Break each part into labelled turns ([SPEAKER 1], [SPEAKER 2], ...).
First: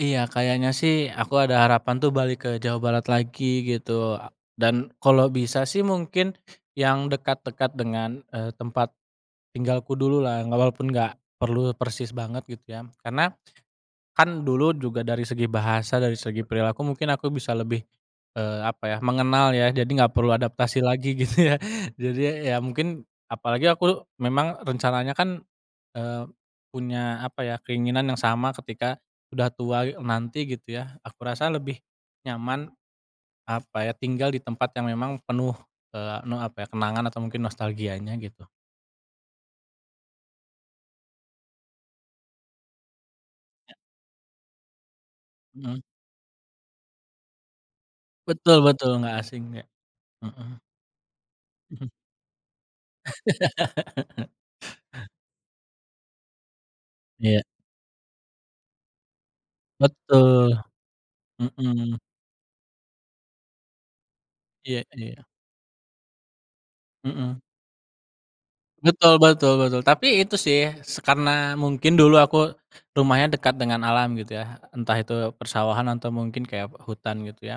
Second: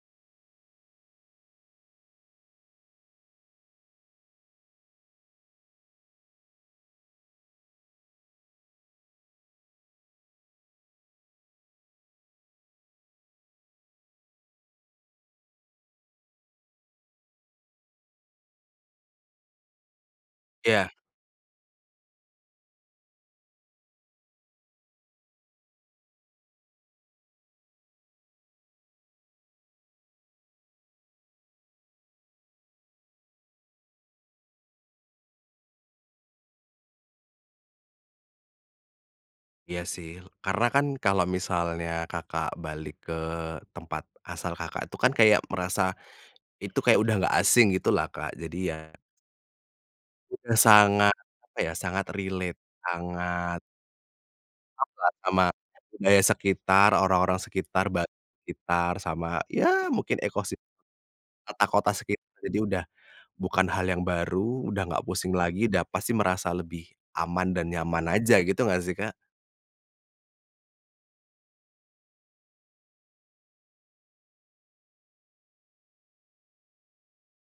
[SPEAKER 1] Iya, kayaknya sih, aku ada harapan tuh balik ke Jawa Barat lagi gitu. Eee, dan kalau bisa sih, mungkin yang dekat-dekat dengan, eee, tempat tinggalku dulu lah. Nggak walaupun nggak perlu persis banget gitu ya. Karena kan dulu juga dari segi bahasa, dari segi perilaku mungkin aku bisa lebih, eee, apa ya, mengenal ya. Jadi nggak perlu adaptasi
[SPEAKER 2] Iya.
[SPEAKER 1] lagi gitu ya. Jadi ya ya mungkin, apalagi aku memang rencananya kan, eee, punya apa ya, keinginan yang sama ketika udah tua e nanti gitu ya, aku rasa lebih nyaman apa ya, tinggal di tempat yang memang penuh, eee, ne apa ya, kenangan atau mungkin nostalgianya gitu.
[SPEAKER 2] Iya sih. Karena kan kalau misalnya Kakak balik ke
[SPEAKER 1] Iya.
[SPEAKER 2] tempat asal Kakak, itu kan kayak
[SPEAKER 1] Mhm.
[SPEAKER 2] merasa itu kayak udah nggak asing gitulah, Kak, jadi
[SPEAKER 1] Betul
[SPEAKER 2] ya
[SPEAKER 1] betul, nggak asing ya.
[SPEAKER 2] itu
[SPEAKER 1] Mhm.
[SPEAKER 2] sangat apa ya,
[SPEAKER 1] Mhm.
[SPEAKER 2] sangat relate, sangat akrab sama budaya sekitar, orang-orang
[SPEAKER 1] Iya.
[SPEAKER 2] sekitar, ba sekitar sama, ya mungkin
[SPEAKER 1] Betul,
[SPEAKER 2] ekosistem kota-kota
[SPEAKER 1] mhm.
[SPEAKER 2] sekitar. Jadi udah bukan hal yang baru,
[SPEAKER 1] Iya
[SPEAKER 2] udah nggak
[SPEAKER 1] iya.
[SPEAKER 2] pusing lagi, da pasti merasa lebih
[SPEAKER 1] Mhm.
[SPEAKER 2] aman dan nyaman aja, gitu nggak sih, Kak?
[SPEAKER 1] Betul betul betul. Tapi itu sih se karena mungkin dulu aku rumahnya dekat dengan alam gitu ya, entah itu persawahan atau mungkin kayak hutan gitu ya.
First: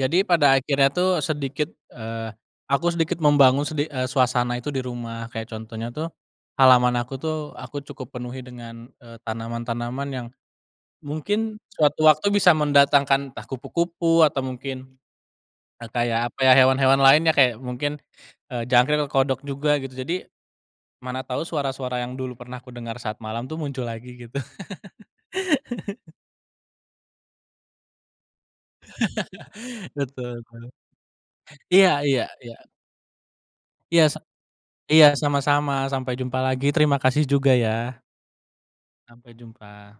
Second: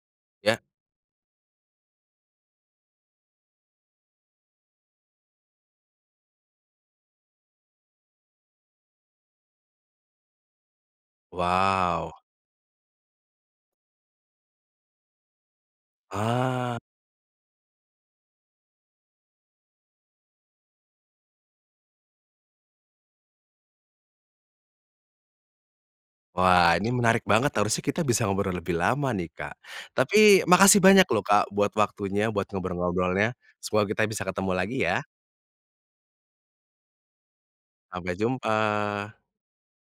[SPEAKER 1] Jadi pada
[SPEAKER 2] Iya.
[SPEAKER 1] akhirnya tuh sedikit, eee, aku sedikit membangun sedi eee, suasana itu di rumah. Kayak contohnya tuh, halaman aku tuh, aku cukup penuhi dengan, eee, tanaman-tanaman yang mungkin suatu
[SPEAKER 2] Wow.
[SPEAKER 1] waktu bisa mendatangkan, entah kupu-kupu atau mungkin, eee, kayak apa ya,
[SPEAKER 2] Ah.
[SPEAKER 1] hewan-hewan lainnya, kayak mungkin, eee, jangkrik atau kodok juga gitu. Jadi, mana tau suara-suara yang dulu pernah kudengar saat malam tuh, muncul lagi gitu.
[SPEAKER 2] Wah, ini menarik banget, harusnya kita bisa ngobrol lebih lama nih, Kak.
[SPEAKER 1] Betul
[SPEAKER 2] Tapi
[SPEAKER 1] betul.
[SPEAKER 2] makasih banyak lho, Kak, buat
[SPEAKER 1] Iya iya
[SPEAKER 2] waktunya, buat
[SPEAKER 1] iya.
[SPEAKER 2] ngobrol-ngobrolnya, semoga
[SPEAKER 1] Iya
[SPEAKER 2] kita
[SPEAKER 1] sa
[SPEAKER 2] bisa ketemu lagi ya.
[SPEAKER 1] iya, sama-sama, sampai jumpa lagi, terima kasih juga ya.
[SPEAKER 2] Sampai jumpa.
[SPEAKER 1] Sampai jumpa.